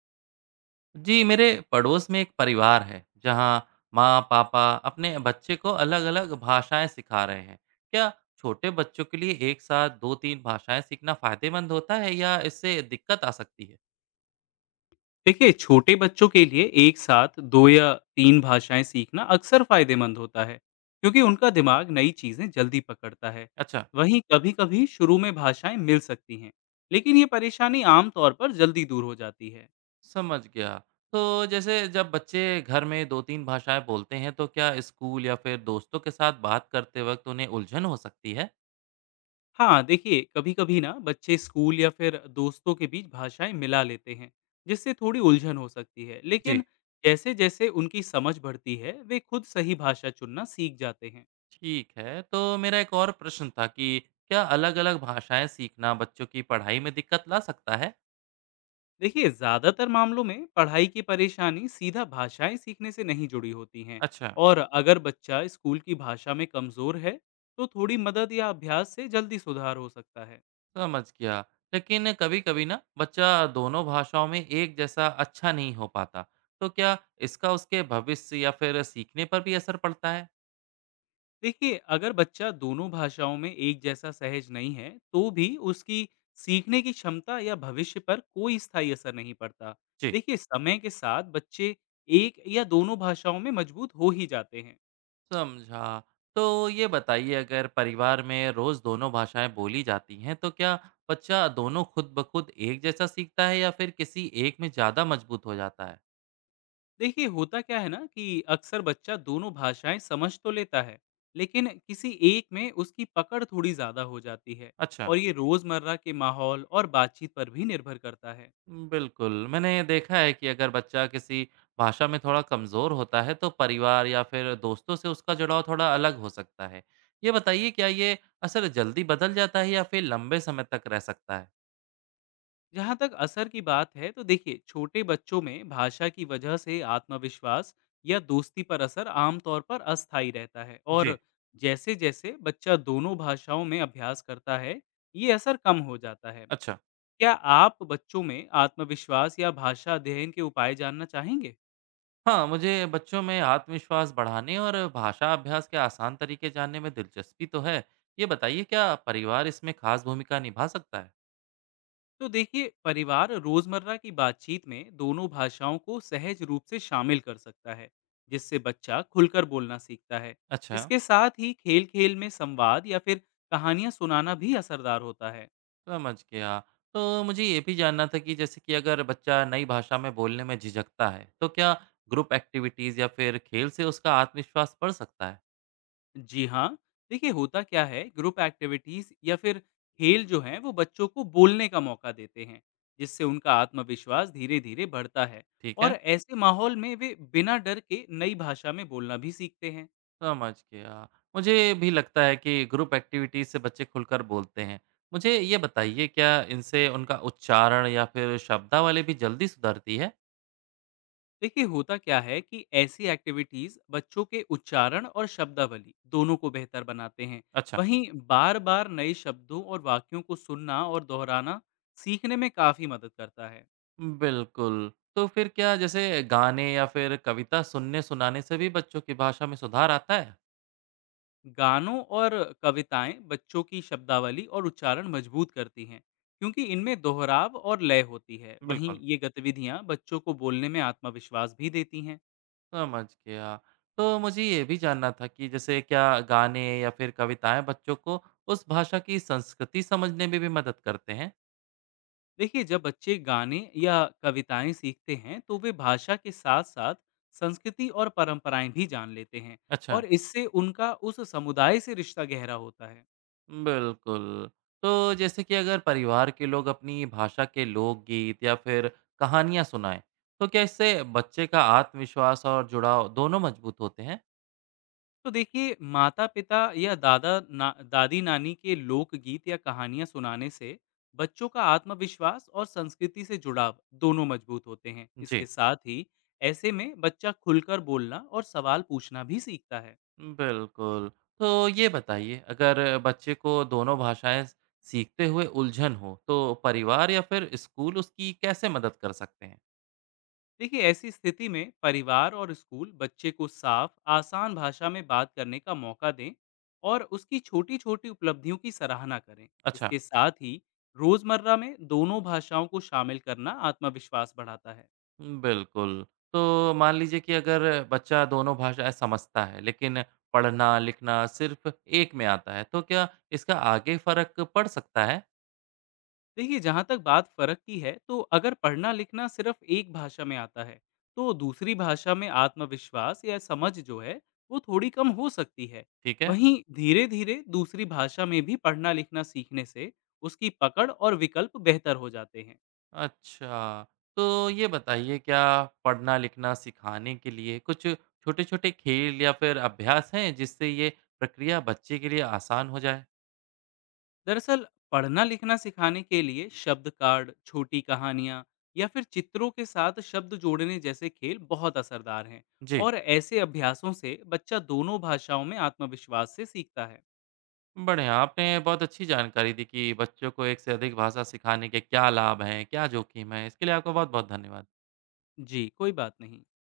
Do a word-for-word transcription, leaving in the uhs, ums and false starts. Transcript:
जी, मेरे पड़ोस में एक परिवार है जहाँ माँ पापा अपने बच्चे को अलग अलग भाषाएं सिखा रहे हैं। क्या छोटे बच्चों के लिए एक साथ दो तीन भाषाएं सीखना फायदेमंद होता है या इससे दिक्कत आ सकती है? देखिए, छोटे बच्चों के लिए एक साथ दो या तीन भाषाएं सीखना अक्सर फायदेमंद होता है क्योंकि उनका दिमाग नई चीजें जल्दी पकड़ता है। अच्छा। वहीं कभी-कभी शुरू में भाषाएं मिल सकती हैं, लेकिन ये परेशानी आमतौर पर जल्दी दूर हो जाती है। समझ गया। तो जैसे जब बच्चे घर में दो तीन भाषाएं बोलते हैं तो क्या स्कूल या फिर दोस्तों के साथ बात करते वक्त उन्हें उलझन हो सकती है? हाँ, देखिए कभी-कभी ना बच्चे स्कूल या फिर दोस्तों के बीच भाषाएं मिला लेते हैं, जिससे थोड़ी उलझन हो सकती है। जी। लेकिन जैसे जैसे उनकी समझ बढ़ती है, वे खुद सही भाषा चुनना सीख जाते हैं। ठीक है, तो मेरा एक और प्रश्न था कि क्या अलग अलग भाषाएं सीखना बच्चों की पढ़ाई में दिक्कत ला सकता है? देखिए, ज़्यादातर मामलों में पढ़ाई की परेशानी सीधा भाषाएं सीखने से नहीं जुड़ी होती हैं। अच्छा, और अगर बच्चा स्कूल की भाषा में कमज़ोर है, तो थोड़ी मदद या अभ्यास से जल्दी सुधार हो सकता है। समझ गया। लेकिन कभी-कभी ना बच्चा दोनों भाषाओं में एक जैसा अच्छा नहीं हो पाता, तो क्या इसका उसके भविष्य या फिर सीखने पर भी असर पड़ता है? देखिए, अगर बच्चा दोनों भाषाओं में एक जैसा सहज नहीं है तो भी उसकी सीखने की क्षमता या भविष्य पर कोई स्थायी असर नहीं पड़ता। जी, देखिए, समय के साथ बच्चे एक या दोनों भाषाओं में मजबूत हो ही जाते हैं। समझा। तो ये बताइए अगर परिवार में रोज़ दोनों भाषाएं बोली जाती हैं, तो क्या बच्चा दोनों खुद ब खुद एक जैसा सीखता है या फिर किसी एक में ज़्यादा मजबूत हो जाता है? देखिए, होता क्या है ना कि अक्सर बच्चा दोनों भाषाएं समझ तो लेता है, लेकिन किसी एक में उसकी पकड़ थोड़ी ज़्यादा हो जाती है। अच्छा। और ये रोज़मर्रा के माहौल और बातचीत पर भी निर्भर करता है। बिल्कुल, मैंने देखा है कि अगर बच्चा किसी भाषा में थोड़ा कमज़ोर होता है तो परिवार या फिर दोस्तों से उसका जुड़ाव थोड़ा अलग हो सकता है। ये बताइए क्या ये असर जल्दी बदल जाता है या फिर लंबे समय तक रह सकता है? जहाँ तक असर की बात है, तो देखिए छोटे बच्चों में भाषा की वजह से आत्मविश्वास या दोस्ती पर असर आमतौर पर अस्थायी रहता है, जी। और जैसे जैसे बच्चा दोनों भाषाओं में अभ्यास करता है, ये असर कम हो जाता है। अच्छा, क्या आप बच्चों में आत्मविश्वास या भाषा अध्ययन के उपाय जानना चाहेंगे? हाँ मुझे बच्चों में आत्मविश्वास बढ़ाने और भाषा अभ्यास के आसान तरीके जानने में दिलचस्पी तो है। ये बताइए क्या परिवार इसमें खास भूमिका निभा सकता है? तो देखिए, परिवार रोजमर्रा की बातचीत में दोनों भाषाओं को सहज रूप से शामिल कर सकता है, जिससे बच्चा खुलकर बोलना सीखता है। अच्छा। इसके साथ ही खेल-खेल में संवाद या फिर कहानियां सुनाना भी असरदार होता है। समझ गया। तो मुझे ये भी जानना था कि जैसे कि अगर बच्चा नई भाषा में बोलने में झिझकता है, तो क्या ग्रुप एक्टिविटीज़ या फिर खेल से उसका आत्मविश्वास बढ़ सकता है? जी हाँ, देखिए होता क्या है, ग्रुप एक्टिविटीज़ या फिर खेल जो हैं वो बच्चों को बोलने का मौका देते हैं, जिससे उनका आत्मविश्वास धीरे-धीरे बढ़ता है। ठीक और है, ऐसे माहौल में वे बिना डर के नई भाषा में बोलना भी सीखते हैं। समझ गया। मुझे भी लगता है कि ग्रुप एक्टिविटीज़ से बच्चे खुलकर बोलते हैं। मुझे ये बताइए क्या इनसे उनका उच्चारण या फिर शब्दावली भी जल्दी सुधरती है? देखिए, होता क्या है कि ऐसी एक्टिविटीज़ बच्चों के उच्चारण और शब्दावली दोनों को बेहतर बनाते हैं। अच्छा, वहीं बार-बार नए शब्दों और वाक्यों को सुनना और दोहराना सीखने में काफ़ी मदद करता है। बिल्कुल। तो फिर क्या जैसे गाने या फिर कविता सुनने-सुनाने से भी बच्चों की भाषा में सुधार आता है? गानों और कविताएं बच्चों की शब्दावली और उच्चारण मजबूत करती हैं, क्योंकि इनमें दोहराव और लय होती है। वहीं बिल्कुल। ये गतिविधियां बच्चों को बोलने में आत्मविश्वास भी देती हैं। समझ गया। तो मुझे ये भी जानना था कि जैसे क्या गाने या फिर कविताएँ बच्चों को उस भाषा की संस्कृति समझने में भी मदद करते हैं? देखिए, जब बच्चे गाने या कविताएं सीखते हैं तो वे भाषा के साथ साथ संस्कृति और परंपराएं भी जान लेते हैं। अच्छा, और इससे उनका उस समुदाय से रिश्ता गहरा होता है। बिल्कुल। तो जैसे कि अगर परिवार के लोग अपनी भाषा के लोकगीत या फिर कहानियाँ सुनाएं, तो क्या इससे बच्चे का आत्मविश्वास और जुड़ाव दोनों मजबूत होते हैं? तो देखिए, माता-पिता या दादा ना दादी-नानी के लोकगीत या कहानियाँ सुनाने से बच्चों का आत्मविश्वास और संस्कृति से जुड़ाव दोनों मजबूत होते हैं। इसके जी। साथ ही ऐसे में बच्चा खुलकर बोलना और सवाल पूछना भी सीखता है। बिल्कुल। तो ये बताइए अगर बच्चे को दोनों भाषाएँ सीखते हुए उलझन हो, तो परिवार या फिर स्कूल उसकी कैसे मदद कर सकते हैं? देखिए, ऐसी स्थिति में परिवार और स्कूल बच्चे को साफ, आसान भाषा में बात करने का मौका दें और उसकी छोटी-छोटी उपलब्धियों की सराहना करें। अच्छा, इसके साथ ही रोज़मर्रा में दोनों भाषाओं को शामिल करना आत्मविश्वास बढ़ाता है। बिल्कुल। तो मान लीजिए कि अगर बच्चा दोनों भाषाएँ समझता है, लेकिन पढ़ना-लिखना सिर्फ़ एक में आता है, तो क्या इसका आगे फ़र्क पड़ सकता है? देखिए, जहाँ तक बात फ़र्क की है, तो अगर पढ़ना लिखना सिर्फ एक भाषा में आता है, तो दूसरी भाषा में आत्मविश्वास या समझ जो है वो थोड़ी कम हो सकती है। ठीक है। वहीं धीरे धीरे दूसरी भाषा में भी पढ़ना लिखना सीखने से उसकी पकड़ और विकल्प बेहतर हो जाते हैं। अच्छा, तो ये बताइए क्या पढ़ना-लिखना सिखाने के लिए कुछ छोटे-छोटे खेल या फिर अभ्यास हैं जिससे ये प्रक्रिया बच्चे के लिए आसान हो जाए? दरअसल, पढ़ना लिखना सिखाने के लिए शब्द कार्ड, छोटी कहानियाँ या फिर चित्रों के साथ शब्द जोड़ने जैसे खेल बहुत असरदार हैं। जी, और ऐसे अभ्यासों से बच्चा दोनों भाषाओं में आत्मविश्वास से सीखता है। बढ़िया। आपने बहुत अच्छी जानकारी दी कि बच्चों को एक से अधिक भाषा सिखाने के क्या लाभ हैं, क्या जोखिम हैं। इसके लिए आपका बहुत-बहुत धन्यवाद। जी, कोई बात नहीं।